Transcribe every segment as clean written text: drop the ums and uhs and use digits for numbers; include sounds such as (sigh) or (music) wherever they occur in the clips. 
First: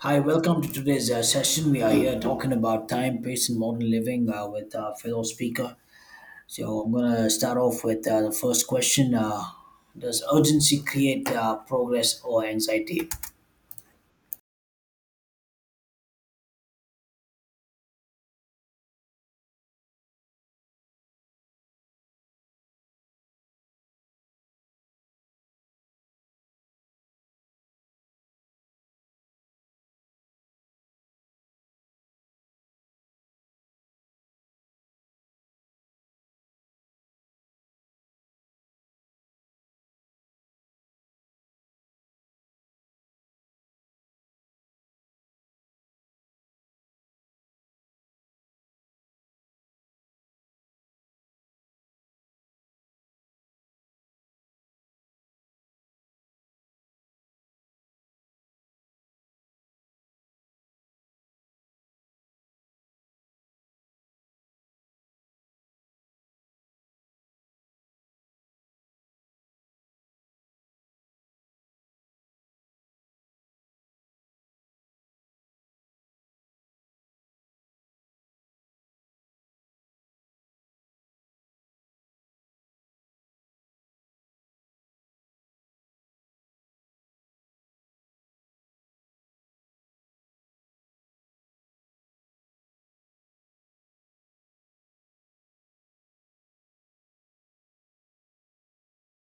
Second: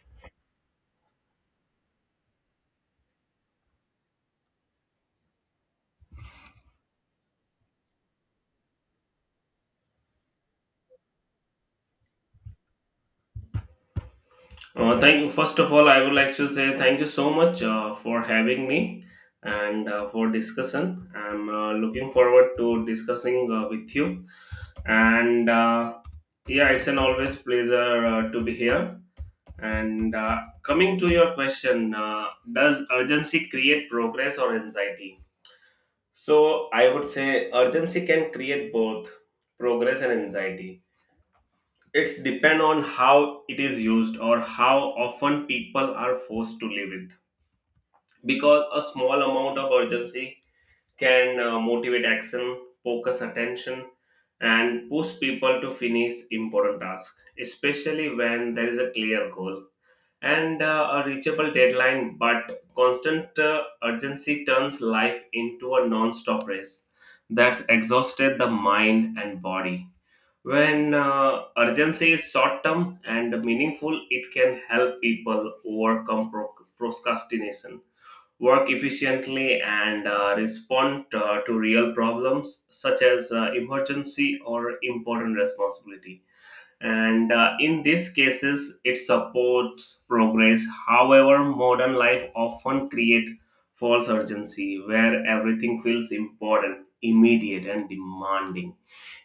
Hi, welcome to today's session. We are here talking about time, pace, and modern living with our fellow speaker. So, I'm going to start off with the first question. Does urgency create progress or anxiety? Thank you. First of all, I would like to say thank you so much for having me and for discussion. I'm looking forward to discussing with you. And Yeah, it's an always pleasure to be here. And Coming to your question, does urgency create progress or anxiety? So I would say urgency can create both progress and anxiety. It's depend on how it is used or how often people are forced to live it, because a small amount of urgency can motivate action, focus attention, and push people to finish important tasks, especially when there is a clear goal and a reachable deadline. But constant urgency turns life into a non stop race that's exhausted the mind and body. When urgency is short term and meaningful, it can help people overcome procrastination, work efficiently, and respond to real problems such as emergency or important responsibility, and in these cases it supports progress. However, modern life often create false urgency where everything feels important, immediate, and demanding,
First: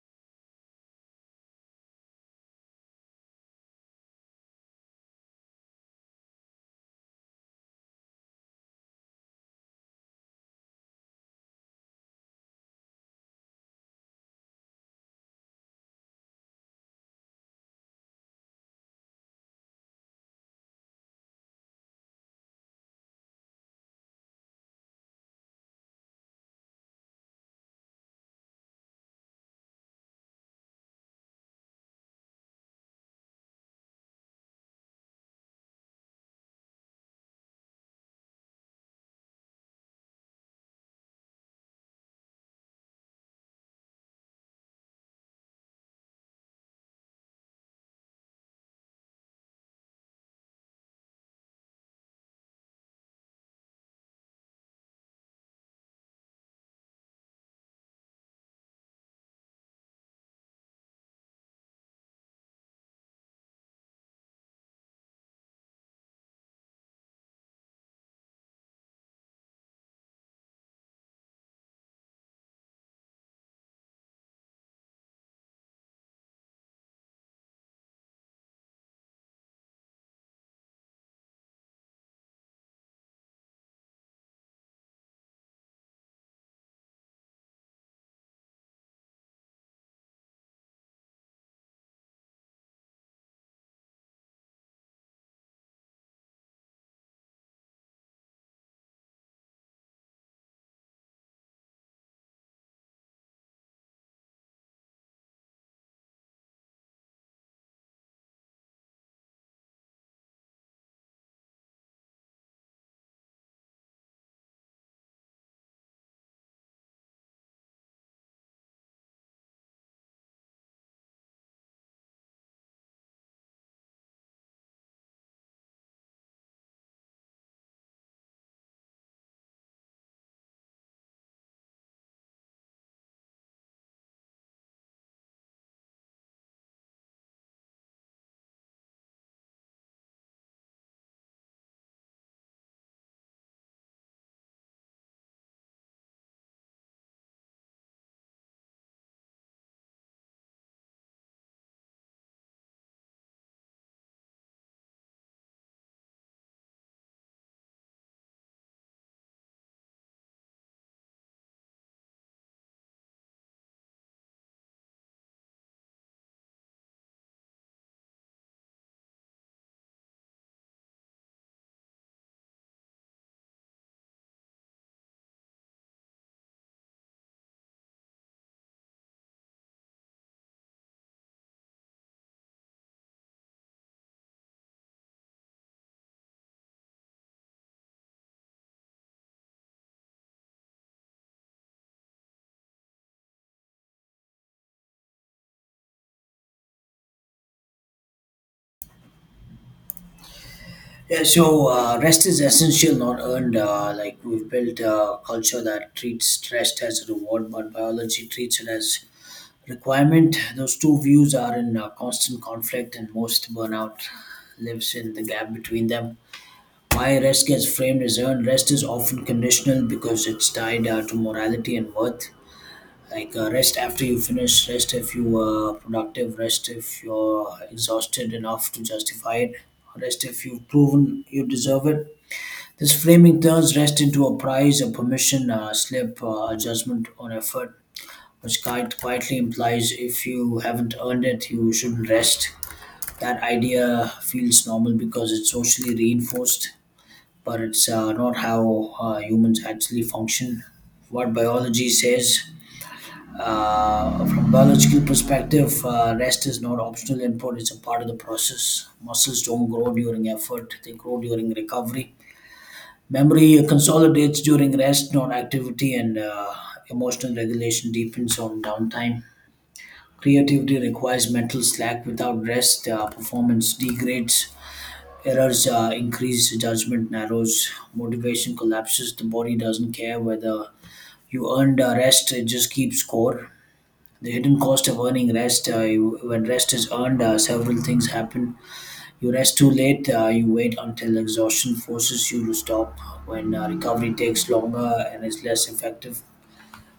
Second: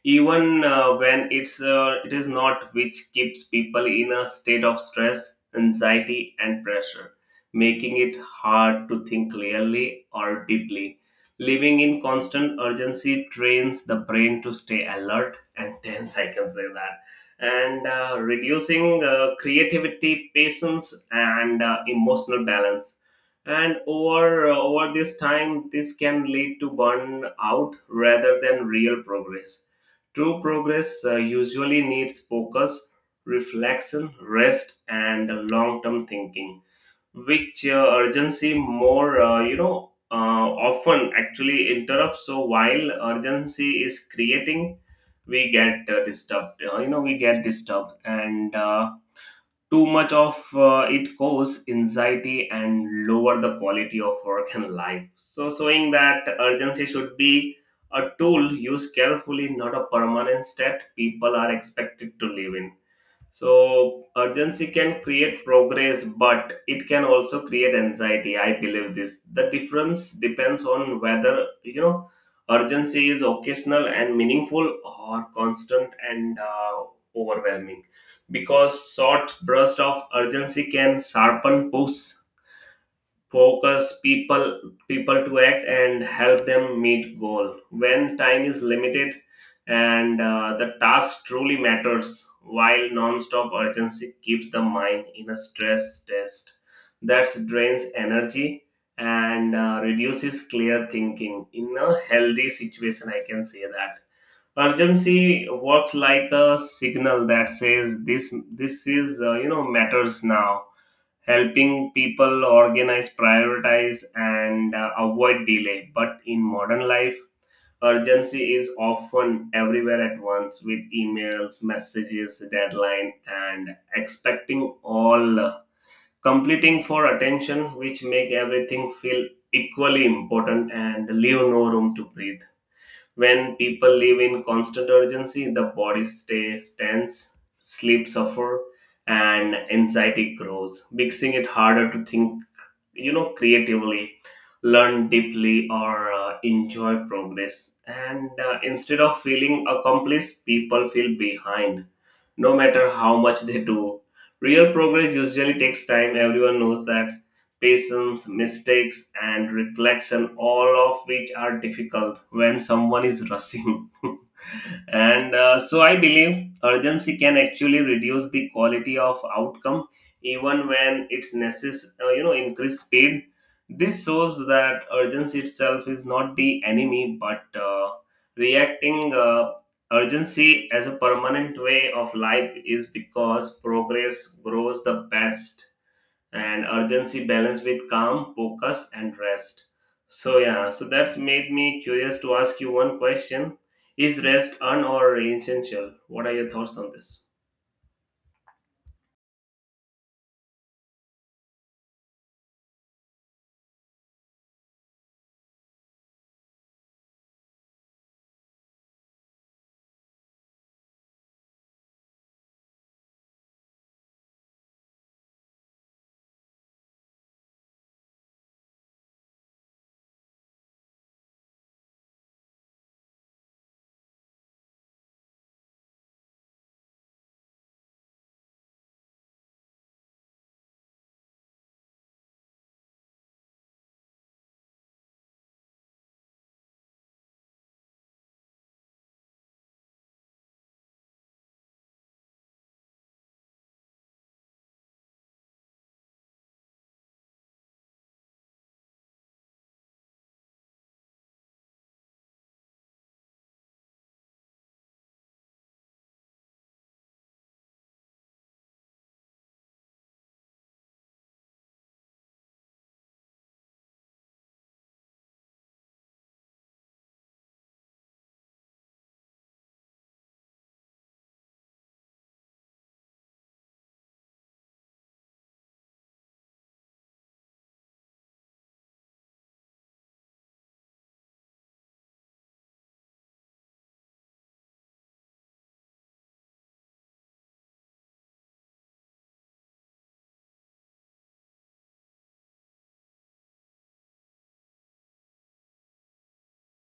even when it's it is not, which keeps people in a state of stress, anxiety, and pressure, making it hard to think clearly or deeply. Living in constant urgency trains the brain to stay alert and tense, I can say that, and reducing creativity, patience, and emotional balance, and over this time this can lead to burnout rather than real progress. True progress usually needs focus, reflection, rest, and long-term thinking, which urgency more often actually interrupts. So while urgency is creating, we get disturbed. We get disturbed, and too much of it causes anxiety and lower the quality of work and life. So, showing that urgency should be a tool used carefully, not a permanent state people are expected to live in. So urgency can create progress, but it can also create anxiety. I believe this. The difference depends on whether urgency is occasional and meaningful, or constant and overwhelming. Because short bursts of urgency can sharpen push, focus people to act and help them meet goal when time is limited and the task truly matters, while non-stop urgency keeps the mind in a stress test that drains energy and reduces clear thinking in a healthy situation, I can say that. Urgency works like a signal that says this is matters now, helping people organize, prioritize, and avoid delay. But in modern life, urgency is often everywhere at once with emails, messages, deadline, and expecting all, completing for attention, which make everything feel equally important and leave no room to breathe. When people live in constant urgency, the body stays tense, sleep suffer, and anxiety grows, making it harder to think creatively, learn deeply, or enjoy progress, and instead of feeling accomplished people feel behind no matter how much they do. Real progress usually takes time, everyone knows that. Patience, mistakes, and reflection, all of which are difficult when someone is rushing. (laughs) and so I believe urgency can actually reduce the quality of outcome even when it's necessary, increase speed. This shows that urgency itself is not the enemy, but reacting urgency as a permanent way of life is, because progress grows the best and urgency balance with calm focus and rest. So, yeah, that's made me curious to ask you one question: is rest un or essential? What are your thoughts on this? Yeah, so rest is essential, not earned. Like we've built a culture that treats rest as a reward, but biology treats it as requirement. Those two views are in constant conflict, and most burnout lives in the gap between them. Why rest gets framed as earned. Rest is often conditional because it's tied to morality and worth. Like rest after you finish, rest if you were productive, rest if you're exhausted enough to justify it, rest if you've proven you deserve it. This framing turns rest into a prize, a permission, a slip, a judgment on effort, which quite quietly implies if you haven't earned it, you shouldn't rest. That idea feels normal because it's socially reinforced, but it's not how humans actually function. What biology says, from biological perspective, rest is not optional input; it's a part of the process. Muscles don't grow during effort; they grow during recovery. Memory consolidates during rest, not activity, and emotional regulation deepens on downtime. Creativity requires mental slack. Without rest, performance degrades. Errors increase, judgment narrows, motivation collapses, the body doesn't care whether you earned rest, it just keeps score. The hidden cost of earning rest, when rest is earned, several things happen. You rest too late, you wait until exhaustion forces you to stop, when recovery takes longer and is less effective.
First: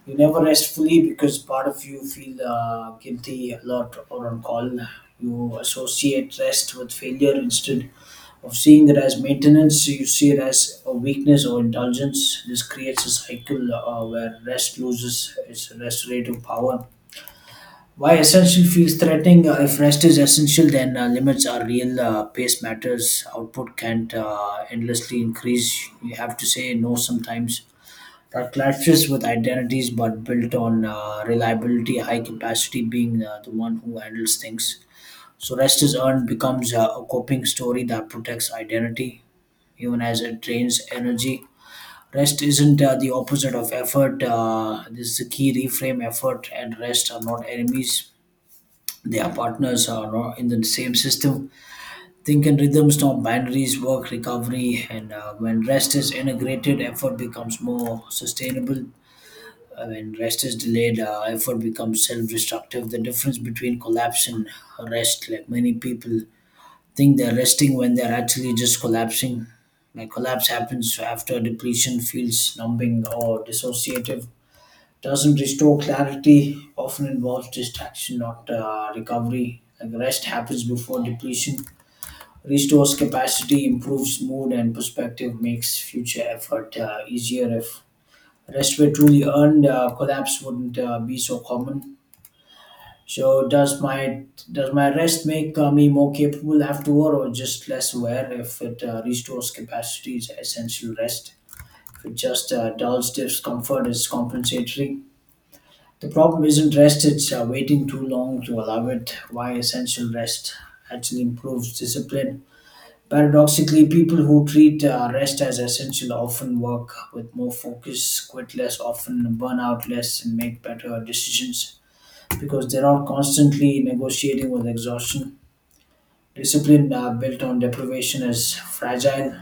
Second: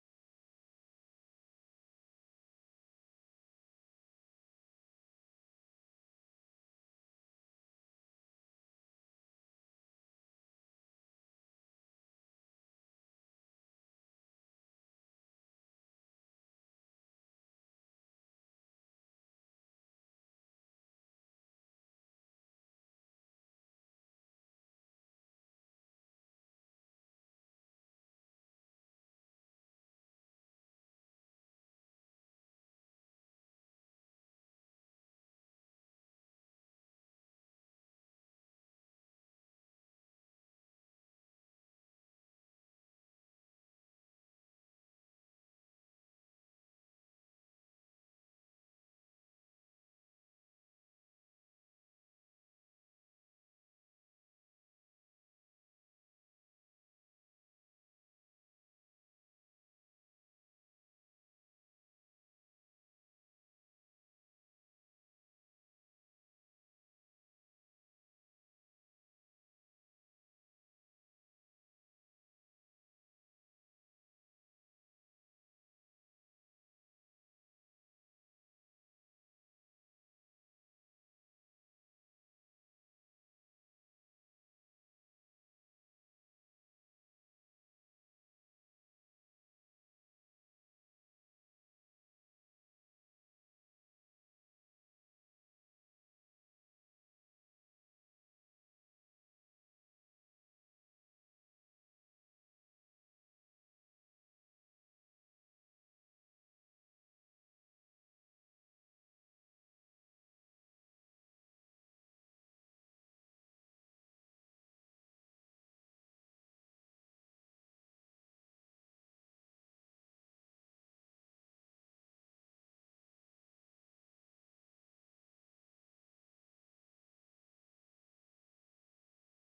You never rest fully because part of you feel guilty, a lot or on call. You associate rest with failure instead of seeing it as maintenance. You see it as a weakness or indulgence. This creates a cycle where rest loses its restorative power. Why essential feels threatening? If rest is essential, then limits are real. Pace matters. Output can't endlessly increase. You have to say no sometimes. That clashes with identities but built on reliability, high capacity being the one who handles things. So, rest is earned becomes a coping story that protects identity even as it drains energy. Rest isn't the opposite of effort. This is the key reframe effort and rest are not enemies. They are partners are not in the same system. Think in rhythms, not binaries, work, recovery, and when rest is integrated, effort becomes more sustainable. When rest is delayed, effort becomes self-destructive. The difference between collapse and rest, like many people think they're resting when they're actually just collapsing. Like collapse happens after depletion, feels numbing or dissociative, doesn't restore clarity. Often involves distraction, not recovery. Like rest happens before depletion, restores capacity, improves mood and perspective, makes future effort easier. If rest were truly earned, collapse wouldn't be so common. So does my rest make me more capable afterward, or just less aware? If it restores capacity, is essential rest. If it just dulls discomfort, is compensatory. The problem isn't rest; it's waiting too long to allow it. Why essential rest actually improves discipline. Paradoxically, people who treat rest as essential often work with more focus, quit less often, burn out less, and make better decisions because they're not constantly negotiating with exhaustion. Discipline built on deprivation is fragile,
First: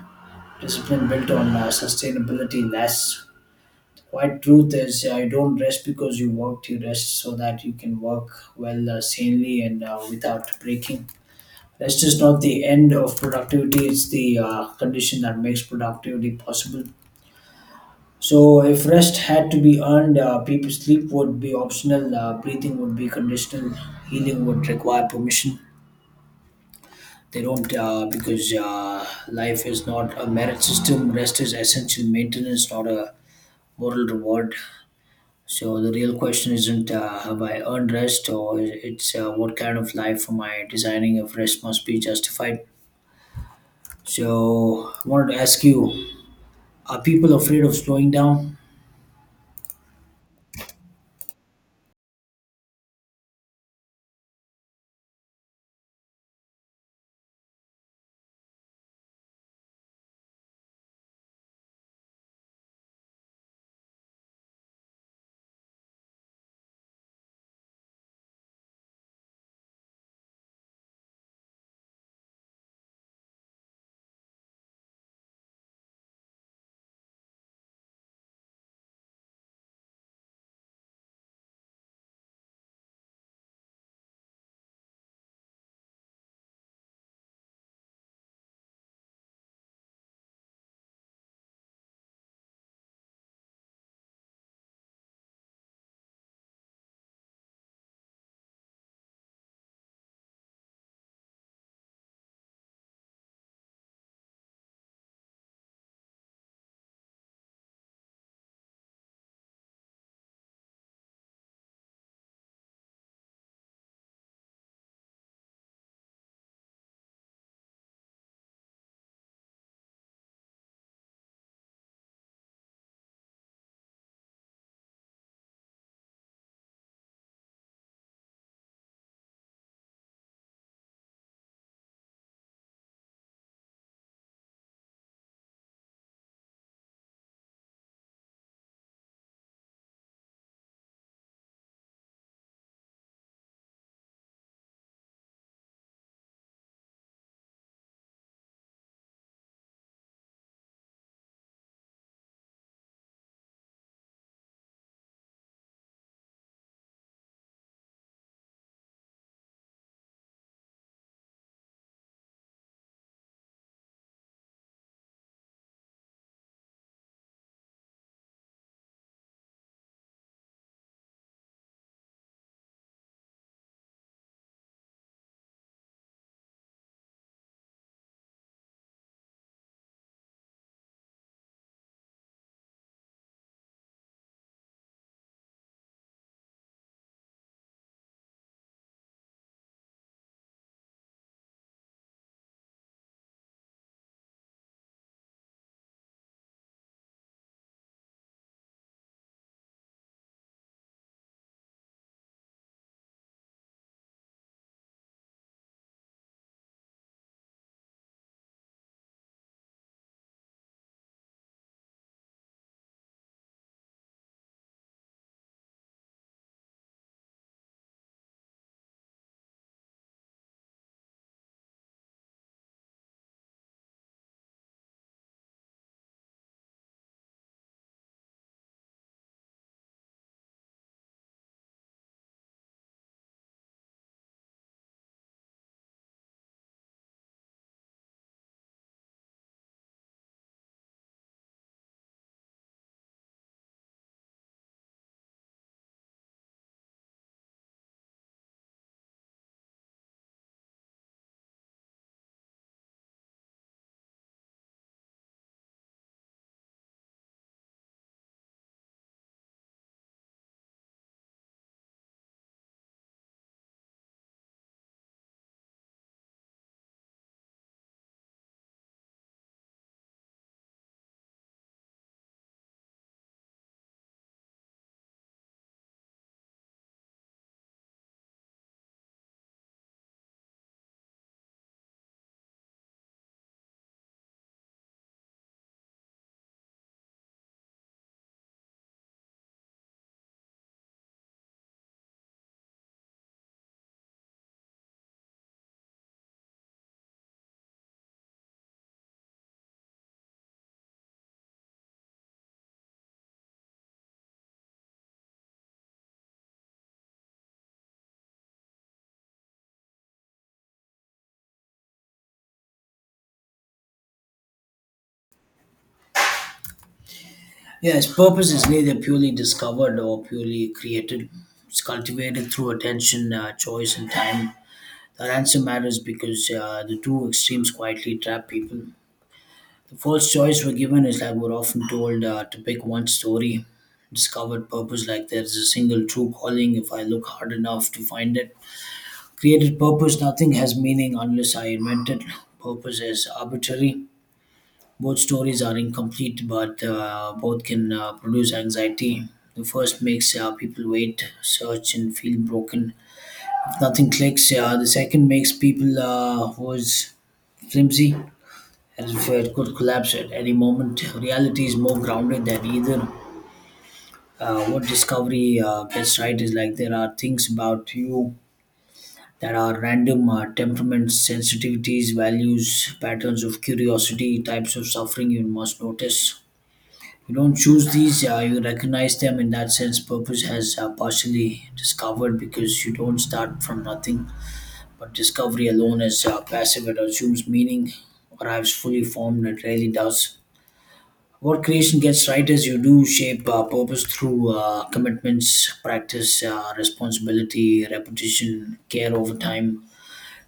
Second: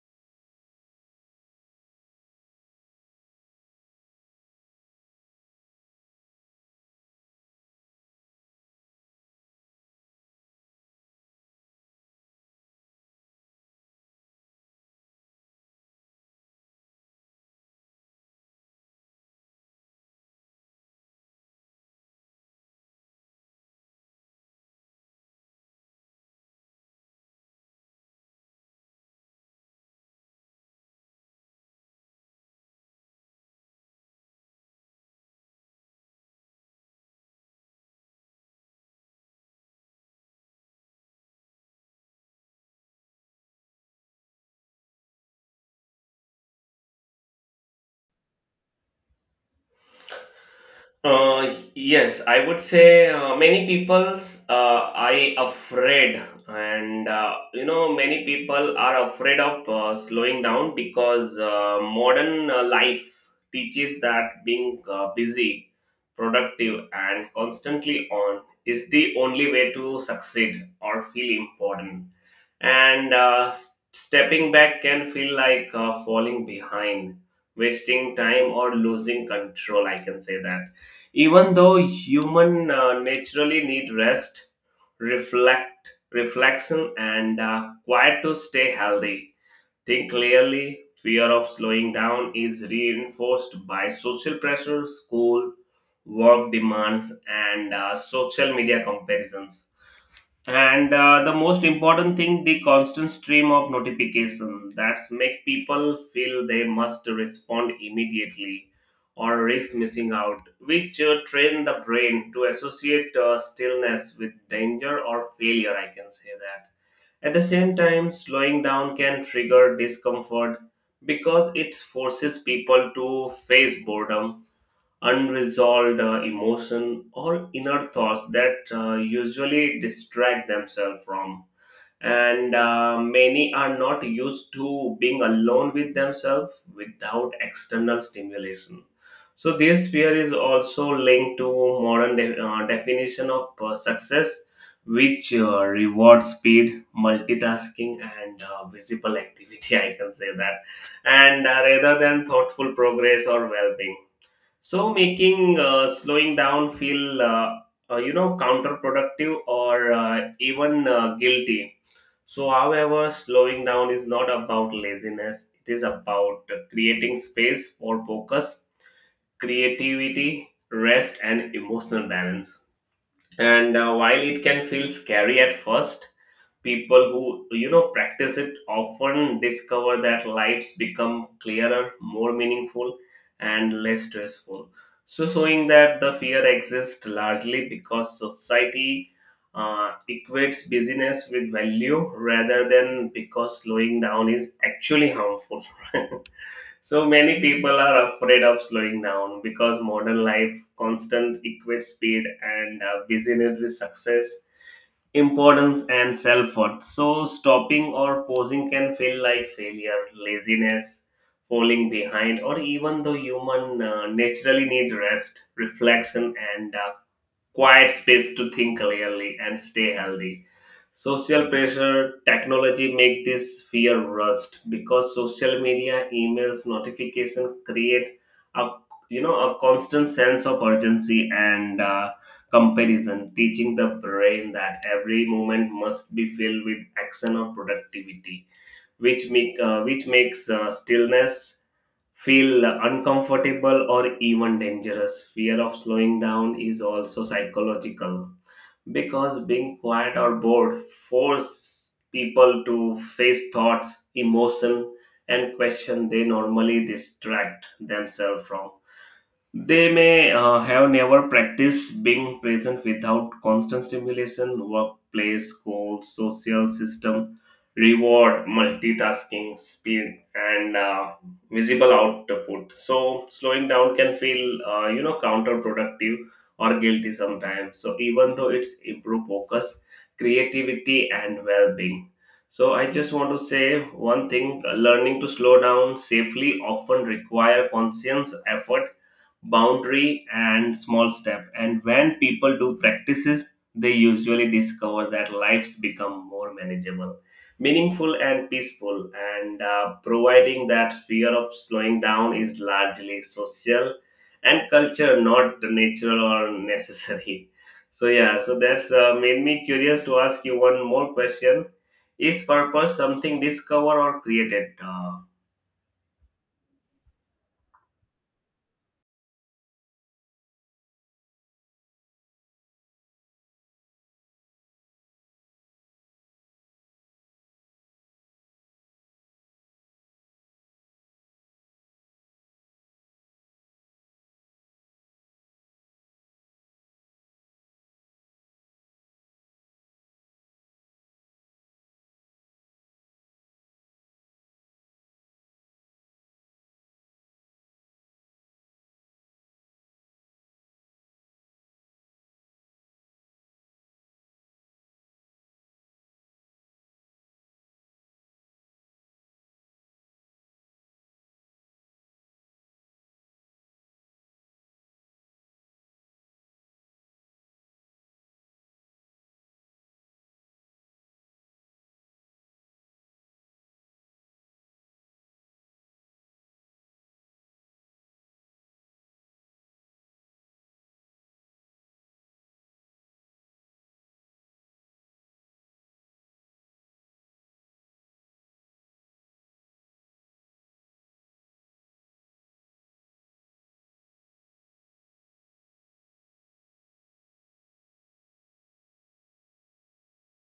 discipline built on sustainability lasts. White truth is, you don't rest because you worked, you rest so that you can work well, sanely, and without breaking. Rest is not the end of productivity, it's the condition that makes productivity possible. So, if rest had to be earned, people sleep would be optional, breathing would be conditional, healing would require permission. They don't, because life is not a merit system, rest is essential maintenance, not a moral reward. So, the real question isn't have I earned rest or it's what kind of life am I designing if rest must be justified. So, I wanted to ask you, are people afraid of slowing down? Yes, I would say many people's are afraid, and many people are afraid of slowing down because modern life teaches that being busy, productive, and constantly on is the only way to succeed or feel important, and stepping back can feel like falling behind, wasting time, or losing control, I can say that. Even though human naturally need rest, reflection, and quiet to stay healthy, think clearly. Fear of slowing down is reinforced by social pressure, school, work demands, and social media comparisons, and the most important thing, the constant stream of notification that's make people feel they must respond immediately or risk missing out, which train the brain to associate stillness with danger or failure, I can say that. At the same time, slowing down can trigger discomfort because it forces people to face boredom, unresolved emotion, or inner thoughts that usually distract themselves from, and many are not used to being alone with themselves without external stimulation. So this fear is also linked to modern definition of success, which rewards speed, multitasking, and visible activity (laughs) I can say that, and rather than thoughtful progress or well-being, so making slowing down feel counterproductive or even guilty. So, however, slowing down is not about laziness, it is about creating space for focus, creativity, rest, and emotional balance. And while it can feel scary at first, people who practice it often discover that lives become clearer, more meaningful, and less stressful, so showing that the fear exists largely because society equates busyness with value rather than because slowing down is actually harmful. (laughs) So many people are afraid of slowing down because modern life constant equates speed and busyness with success, importance, and self-worth, so stopping or pausing can feel like failure, laziness, falling behind, or even the human naturally need rest, reflection, and quiet space to think clearly and stay healthy. Social pressure, technology make this fear rust because social media, emails, notification create a you know a constant sense of urgency and comparison, teaching the brain that every moment must be filled with action or productivity, which makes stillness feel uncomfortable or even dangerous. Fear of slowing down is also psychological because being quiet or bored force people to face thoughts, emotion, and question they normally distract themselves from. They may have never practiced being present without constant stimulation, workplace, goals, social system, reward, multitasking, speed, and visible output. So slowing down can feel, counterproductive or guilty sometimes. So even though it's improve focus, creativity, and well-being. So I just want to say one thing: learning to slow down safely often require conscious effort, boundary, and small step, and when people do practices they usually discover that lives become more manageable, meaningful, and peaceful, and providing that fear of slowing down is largely social and culture, not natural or necessary. So, yeah, that's made me curious to ask you one more question: is purpose something discovered or created Yes, purpose is neither purely discovered or purely created. It's cultivated through attention, choice, and time. That answer matters because the two extremes quietly trap people. The first choice we're given is like we're often told to pick one story, discovered purpose, like there's a single true calling if I look hard enough to find it. Created purpose, nothing has meaning unless I invent it. Purpose is arbitrary. Both stories are incomplete, but both can produce anxiety. The first makes people wait, search, and feel broken. If nothing clicks, the second makes people who is flimsy as if it could collapse at any moment. Reality is more grounded than either. What discovery gets right is like there are things about you that are random temperaments, sensitivities, values, patterns of curiosity, types of suffering you must notice. You don't choose these, you recognize them. In that sense, purpose has partially discovered because you don't start from nothing. But discovery alone is passive, it assumes meaning, arrives fully formed, it rarely does. What creation gets right is you do shape purpose through commitments, practice, responsibility, repetition, care over time.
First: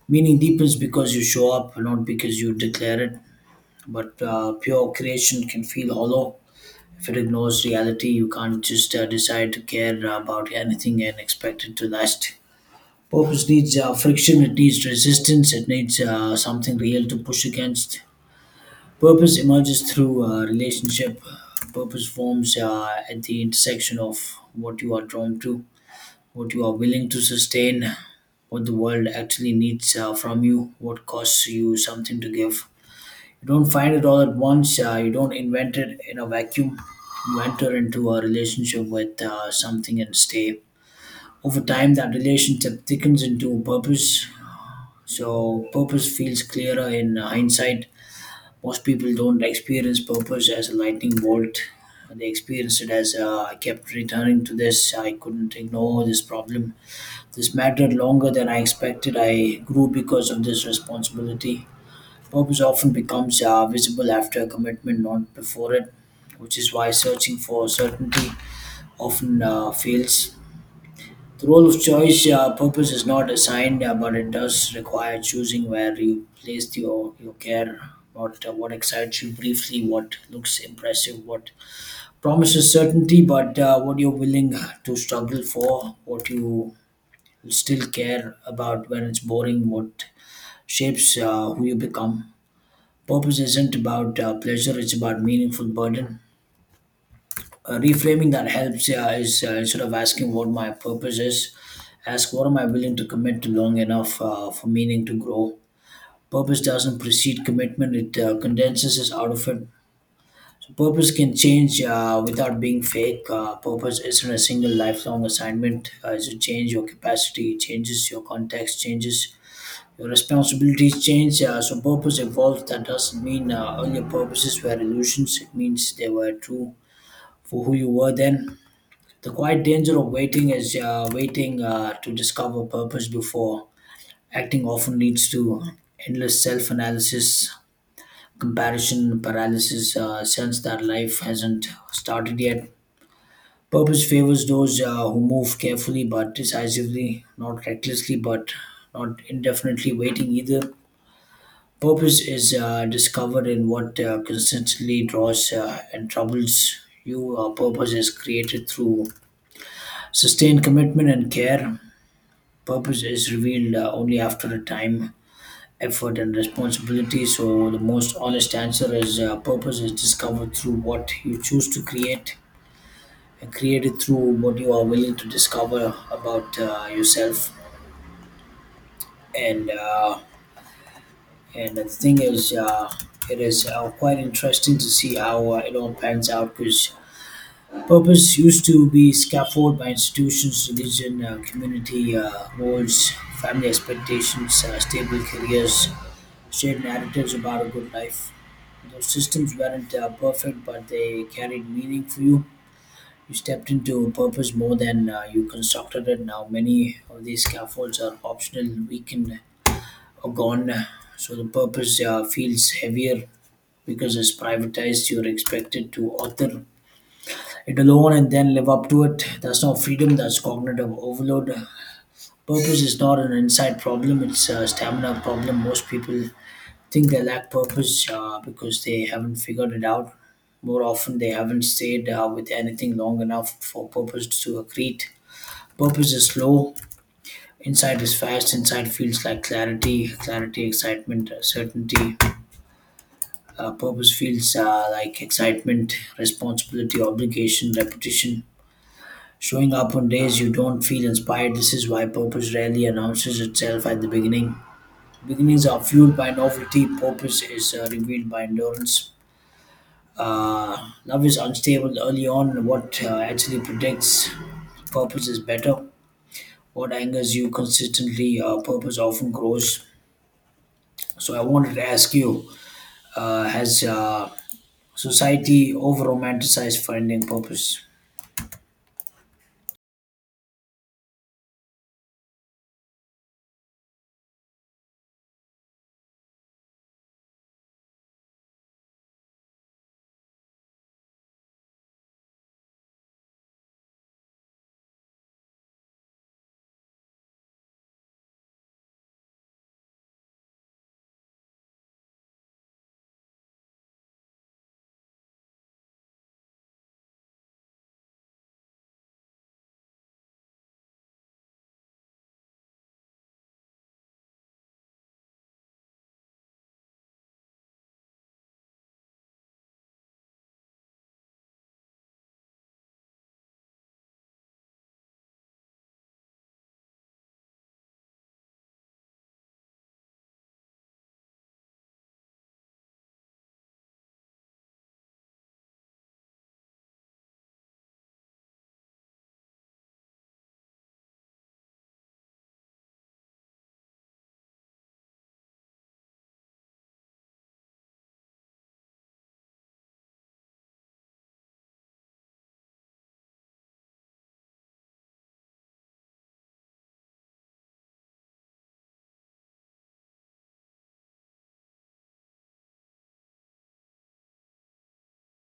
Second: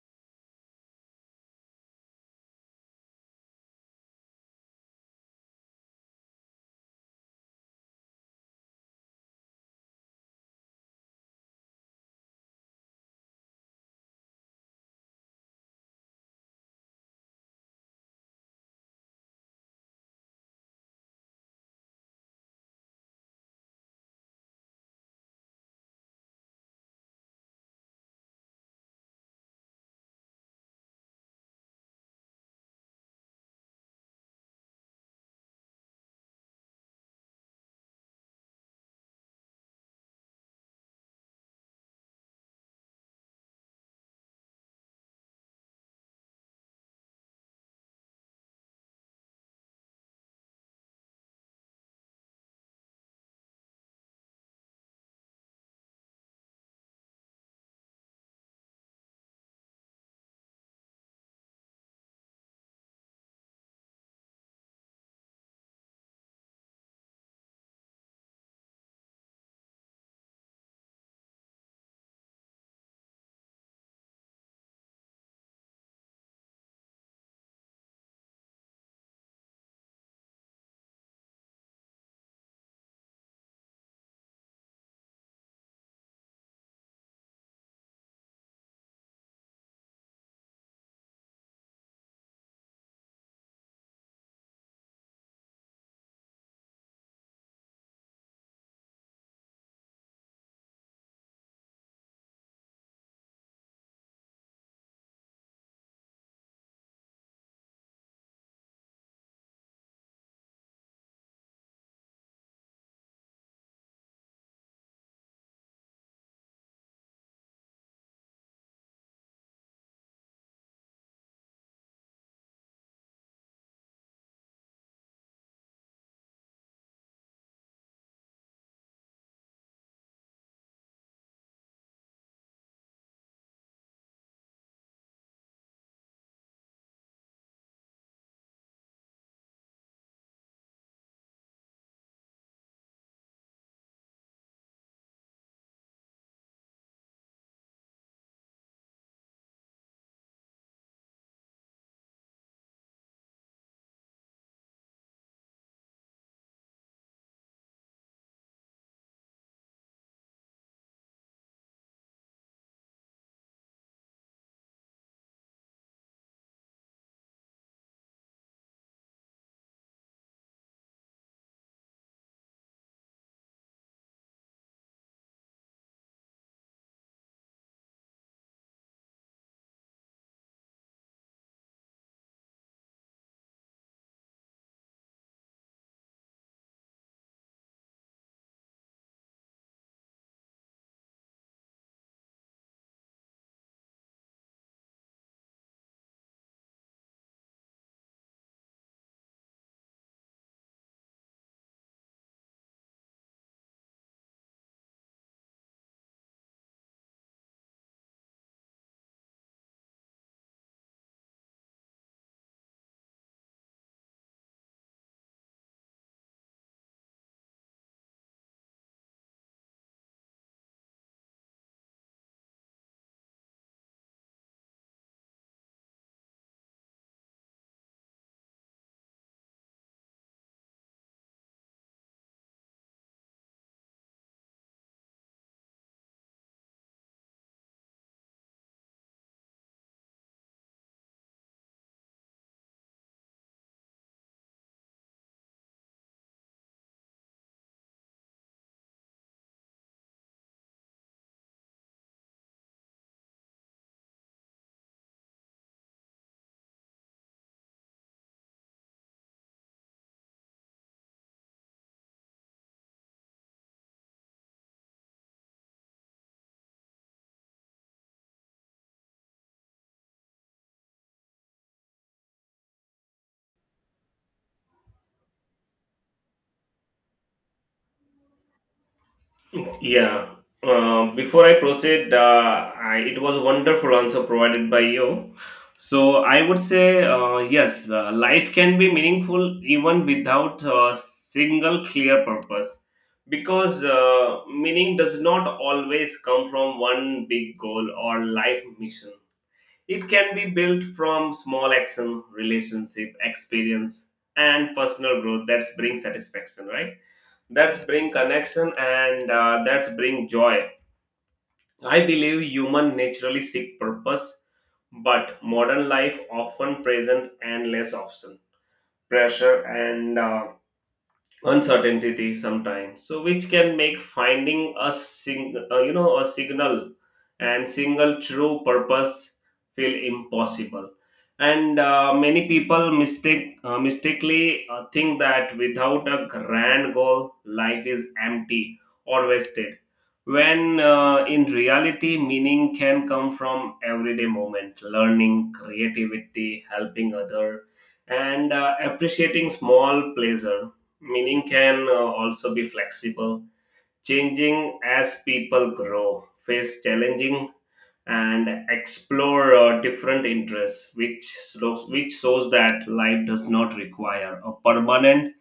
Meaning deepens because you show up, not because you declare it. But pure creation can feel hollow if it ignores reality, you can't just decide to care about anything and expect it to last. Purpose needs friction, it needs resistance, it needs something real to push against. Purpose emerges through relationship. Purpose forms at the intersection of what you are drawn to, what you are willing to sustain, what the world actually needs from you, what costs you something to give. You don't find it all at once. You don't invent it in a vacuum. You enter into a relationship with something and stay. Over time, that relationship thickens into purpose. So, purpose feels clearer in hindsight. Most people don't experience purpose as a lightning bolt. They experience it as I kept returning to this. I couldn't ignore this problem. This mattered longer than I expected. I grew because of this responsibility. Purpose often becomes visible after a commitment, not before it, which is why searching for certainty often fails. The role of choice. Purpose is not assigned, but it does require choosing where you place your care, what excites you briefly, what looks impressive, what promises certainty, but what you're willing to struggle for, what you still care about when it's boring, what shapes who you become. Purpose isn't about pleasure; it's about meaningful burden. Reframing that helps is instead of asking what my purpose is, ask what am I willing to commit to long enough for meaning to grow. Purpose doesn't precede commitment; it condenses us out of it. So purpose can change without being fake. Purpose isn't a single lifelong assignment. It's a change your capacity, changes your context, changes your responsibilities change, so purpose evolves. That doesn't mean earlier purposes were illusions. It means they were true for who you were then. The quiet danger of waiting is waiting to discover purpose before acting often leads to endless self-analysis, comparison paralysis, sense that life hasn't started yet. Purpose favors those who move carefully but decisively, not recklessly but not indefinitely waiting either. Purpose is discovered in what consistently draws and troubles you. Purpose is created through sustained commitment and care. Purpose is revealed only after a time, effort, and responsibility. So, the most honest answer is purpose is discovered through what you choose to create and created through what you are willing to discover about yourself. And uh, And the thing is, it is quite interesting to see how it all pans out because purpose used to be scaffolded by institutions, religion, community roles, family expectations, stable careers, shared narratives about a good life. Those systems weren't perfect, but they carried meaning for you. You stepped into a purpose more than you constructed it. Now, many of these scaffolds are optional, weakened, or gone, so the purpose feels heavier because it's privatized. You're expected to author it alone and then live up to it. That's not freedom, that's cognitive overload. Purpose is not an inside problem, it's a stamina problem. Most people think they lack purpose because they haven't figured it out. More often they haven't stayed with anything long enough for purpose to accrete. Purpose is slow. Insight is fast. Insight feels like clarity, clarity, excitement, certainty. Purpose feels like excitement, responsibility, obligation, repetition. Showing up on days you don't feel inspired. This is why purpose rarely announces itself at the beginning. Beginnings are fueled by novelty, purpose is revealed by endurance. Love is unstable early on. What actually predicts purpose is better. What angers you consistently, purpose often grows. So I wanted to ask you: Has society over romanticized finding purpose? Yeah. Before I proceed, it was a wonderful answer provided by you. So I would say yes, life can be meaningful even without a single clear purpose, because meaning does not always come from one big goal or life mission. It can be built from small action, relationship, experience, and personal growth that brings satisfaction, right? That's bring connection and that's bring joy. I believe human naturally seek purpose, but modern life often present endless option, pressure, and uncertainty sometimes, so which can make finding a signal and single true purpose feel impossible, and many people mistakenly think that without a grand goal life is empty or wasted, when in reality meaning can come from everyday moment, learning, creativity, helping other, and appreciating small pleasure. Meaning can also be flexible, changing as people grow, face challenging, and explore different interests, which shows that life does not require a permanent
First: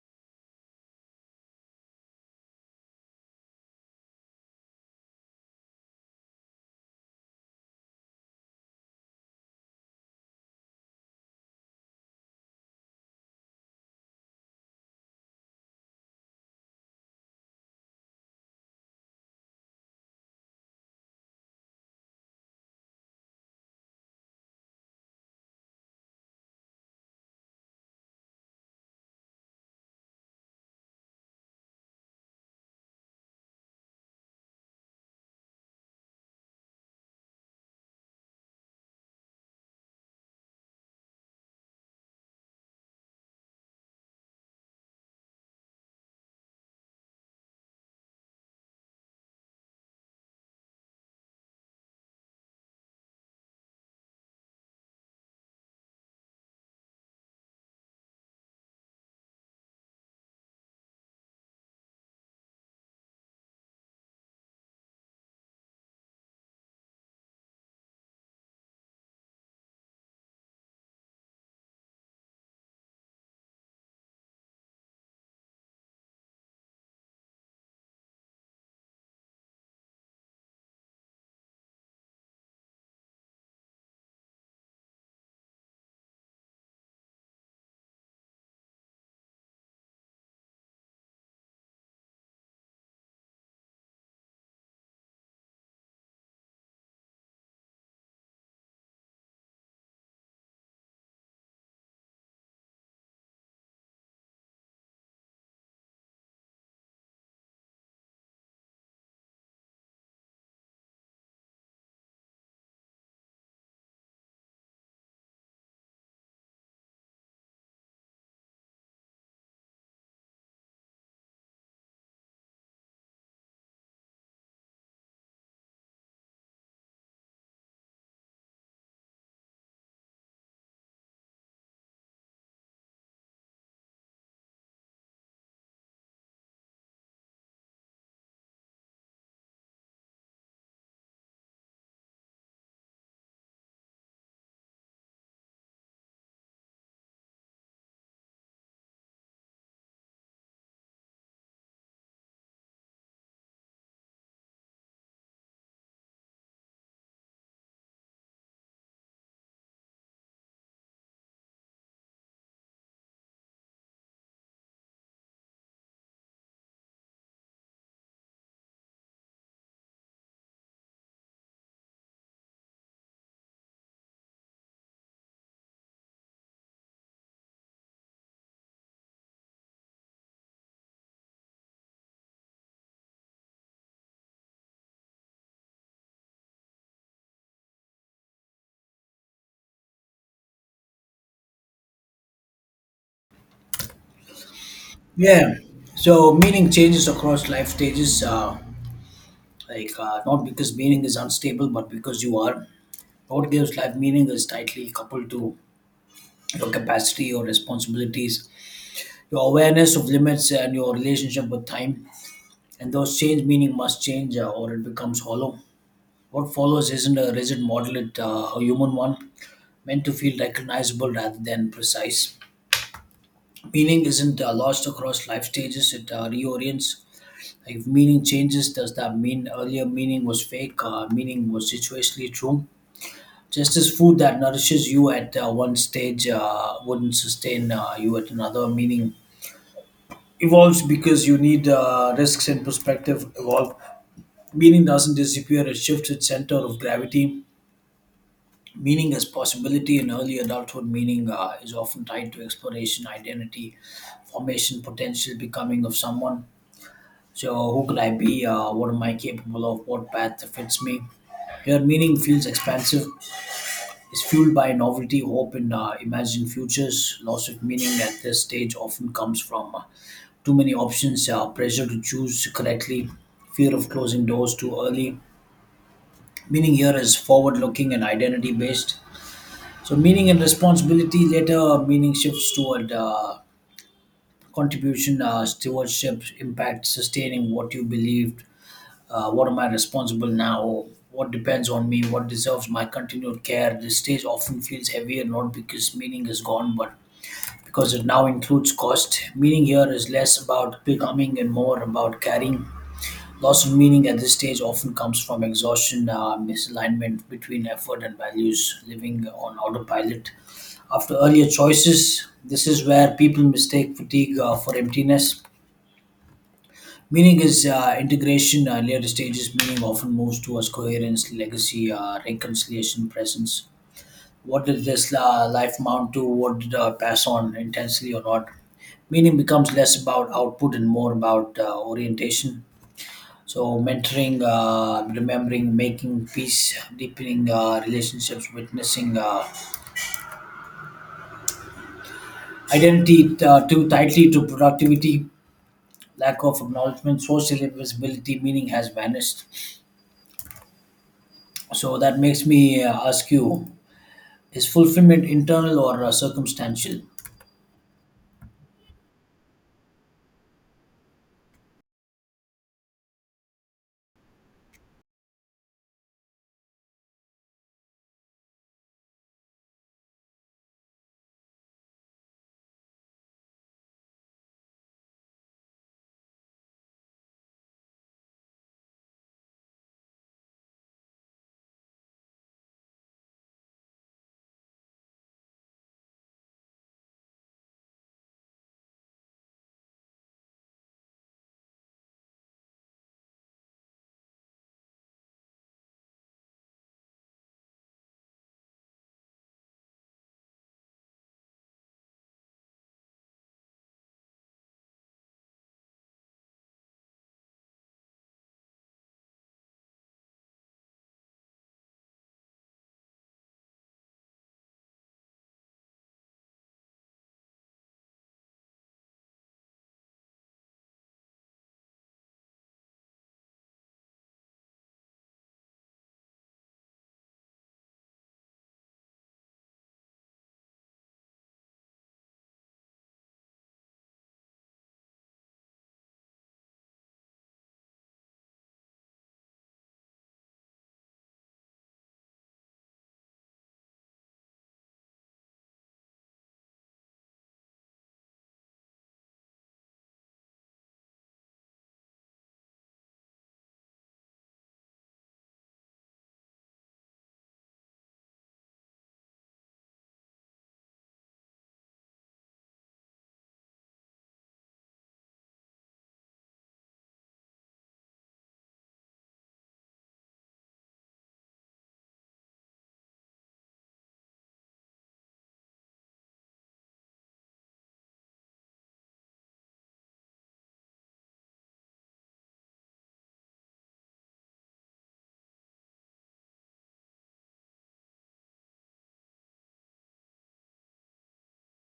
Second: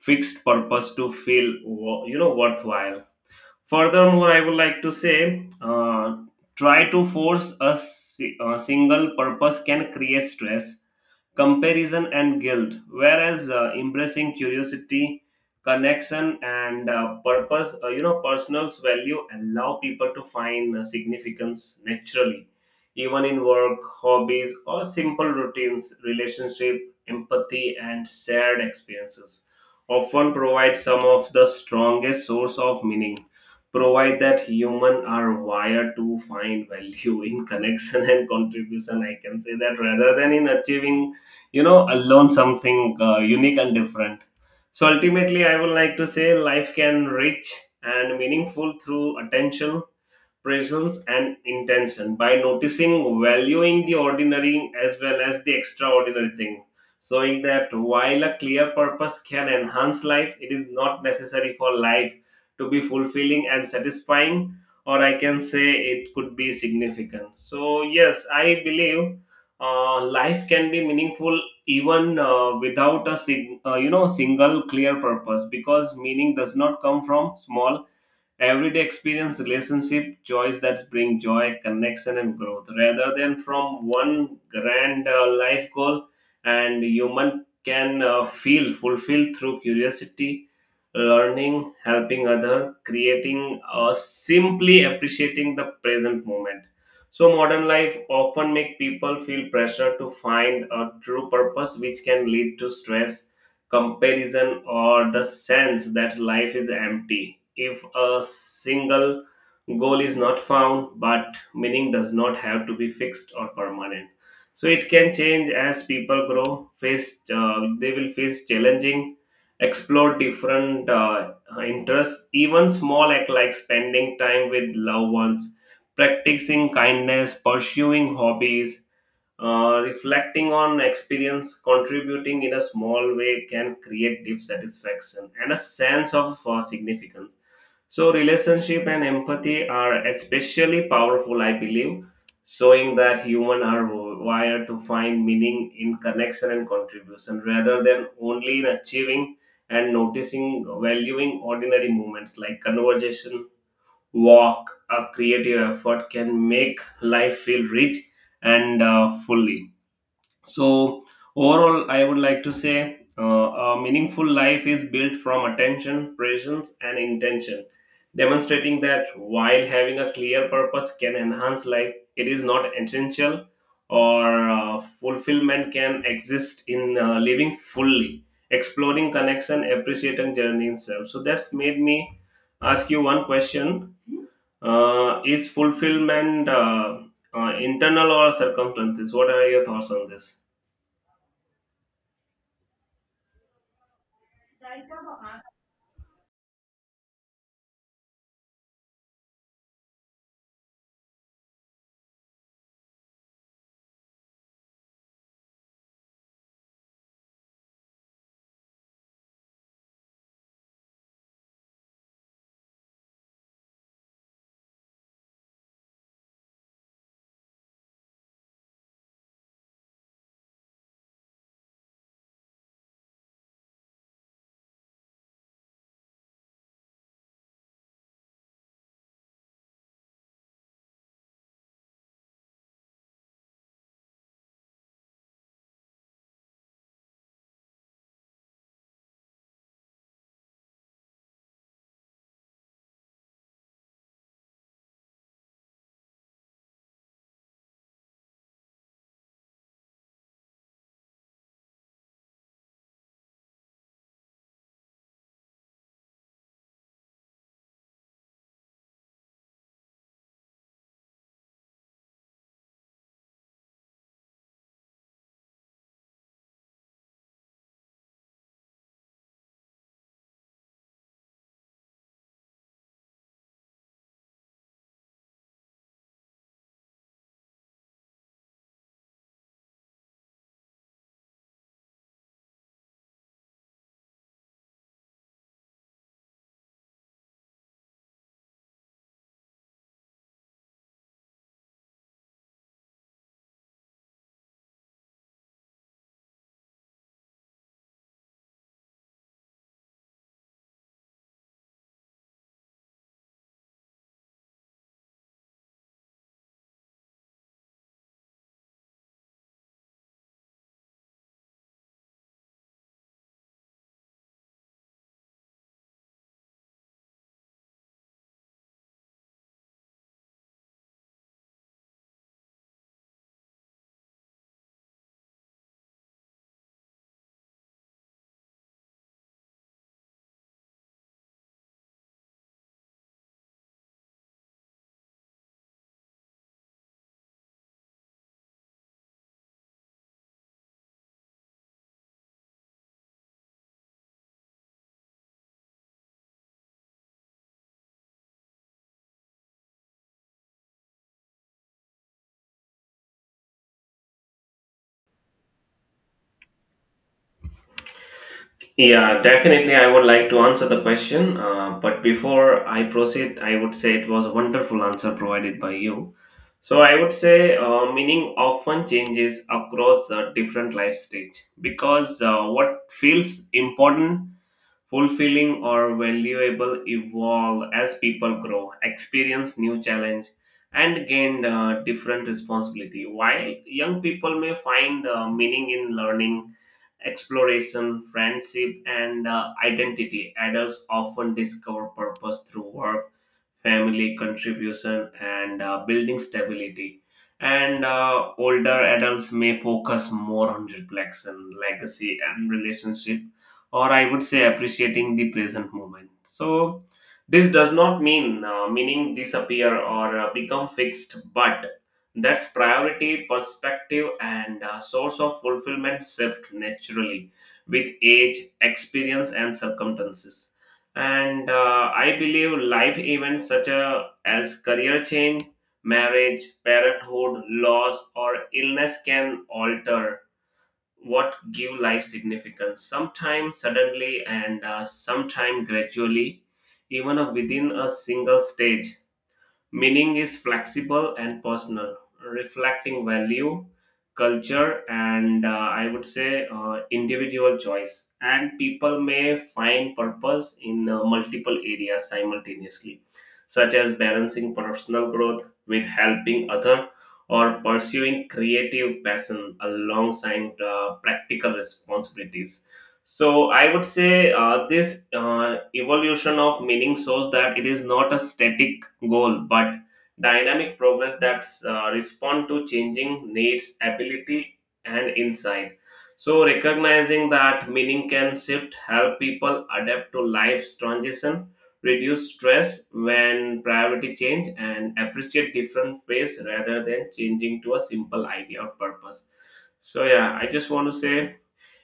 fixed purpose to feel worthwhile. Furthermore, I would like to say, try to force a single purpose can create stress, comparison, and guilt, whereas embracing curiosity, connection, and purpose, personal's value allow people to find significance naturally, even in work, hobbies, or simple routines. Relationship, empathy, and shared experiences often provide some of the strongest source of meaning, provide that human are wired to find value in connection and contribution, I can say that, rather than in achieving, learn something unique and different. So ultimately I would like to say life can rich and meaningful through attention, presence, and intention, by noticing, valuing the ordinary as well as the extraordinary thing, showing that while a clear purpose can enhance life, it is not necessary for life to be fulfilling and satisfying, or I can say it could be significant. So yes, I believe life can be meaningful, even without a single clear purpose, because meaning does not come from small everyday experience, relationship, choice, that bring joy, connection, and growth, rather than from one grand life goal. And human can feel fulfilled through curiosity, learning, helping other, creating, simply appreciating the present moment. So modern life often make people feel pressure to find a true purpose, which can lead to stress, comparison, or the sense that life is empty if a single goal is not found, but meaning does not have to be fixed or permanent. So it can change as people grow, face they will face challenging, explore different interests. Even small act like spending time with loved ones, practicing kindness, pursuing hobbies, reflecting on experience, contributing in a small way can create deep satisfaction and a sense of significance. So, relationship and empathy are especially powerful, I believe, showing that humans are wired to find meaning in connection and contribution rather than only in achieving, and noticing, valuing ordinary moments like conversation, walk, a creative effort can make life feel rich and fully. So, overall, I would like to say a meaningful life is built from attention, presence, and intention, demonstrating that while having a clear purpose can enhance life, it is not essential, or fulfillment can exist in living fully, exploring connection, appreciating journey itself. So, that's made me ask you one question. Uh, is fulfillment internal or circumstances? What are your thoughts on this? Yeah. So meaning changes across life stages, like not because meaning is unstable, but because you are. What gives life meaning is tightly coupled to your capacity, your responsibilities, your awareness of limits, and your relationship with time. And those change meaning must change, or it becomes hollow. What follows isn't a rigid model; it a human one, meant to feel recognizable rather than precise. Meaning isn't lost across life stages; it reorients. Like if meaning changes, does that mean earlier meaning was fake? Meaning was situationally true. Just as food that nourishes you at one stage wouldn't sustain you at another. Meaning evolves because you need risks and perspective evolve. Meaning doesn't disappear; it shifts its center of gravity. Meaning as possibility in early adulthood. Meaning is often tied to exploration, identity, formation, potential becoming of someone. So, who can I be? What am I capable of? What path fits me? Your meaning feels expansive, is fueled by novelty, hope, and imagined futures. Loss of meaning at this stage often comes from too many options, pressure to choose correctly, fear of closing doors too early. Meaning here is forward looking and identity based. So, meaning and responsibility later, meaning shifts toward contribution, stewardship, impact, sustaining what you believe, what am I responsible now, what depends on me, what deserves my continued care. This stage often feels heavier not because meaning is gone, but because it now includes cost. Meaning here is less about becoming and more about carrying. Loss of meaning at this stage often comes from exhaustion, misalignment between effort and values, living on autopilot. After earlier choices, this is where people mistake fatigue for emptiness. Meaning is integration. Later stages, meaning often moves towards coherence, legacy, reconciliation, presence. What did this life mount to? What did pass on intensely or not? Meaning becomes less about output and more about orientation. So, mentoring, remembering, making peace, deepening relationships, witnessing identity too tightly to productivity, lack of acknowledgement, social invisibility, meaning has vanished. So that makes me ask you: is fulfillment internal or circumstantial? Yeah, definitely. I would like to answer the question. But before I proceed, I would say it was a wonderful answer provided by you. So I would say meaning often changes across different life stage, because what feels important, fulfilling, or valuable evolve as people grow, experience new challenge, and gain different responsibility. While young people may find meaning in learning, exploration, friendship, and identity, adults often discover purpose through work, family, contribution, and building stability, and older adults may focus more on reflection, legacy, and relationship, or I would say appreciating the present moment. So this does not mean meaning disappear or become fixed, but that's priority, perspective, and source of fulfillment shift naturally with age, experience, and circumstances. And I believe life events such as career change, marriage, parenthood, loss, or illness can alter what give life significance, sometimes suddenly and sometimes gradually, even within a single stage. Meaning is flexible and personal, reflecting value, culture, and, I would say, individual choice. And people may find purpose in multiple areas simultaneously, such as balancing personal growth with helping other, or pursuing creative passion alongside practical responsibilities. So I would say this evolution of meaning shows that it is not a static goal, but dynamic progress that respond to changing needs, ability, and insight. So recognizing that meaning can shift help people adapt to life's transition, reduce stress when priority change, and appreciate different ways rather than changing to a simple idea of purpose. So yeah, I just want to say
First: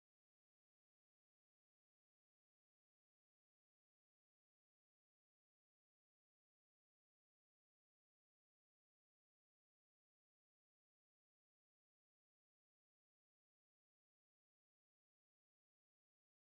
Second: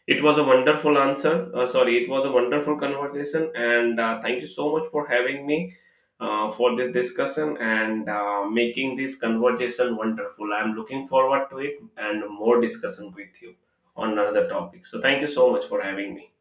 it was a wonderful answer. Sorry, it was a wonderful conversation, and thank you so much for having me for this discussion, and making this conversation wonderful. I'm looking forward to it and more discussion with you on another topic. So, thank you so much for having me.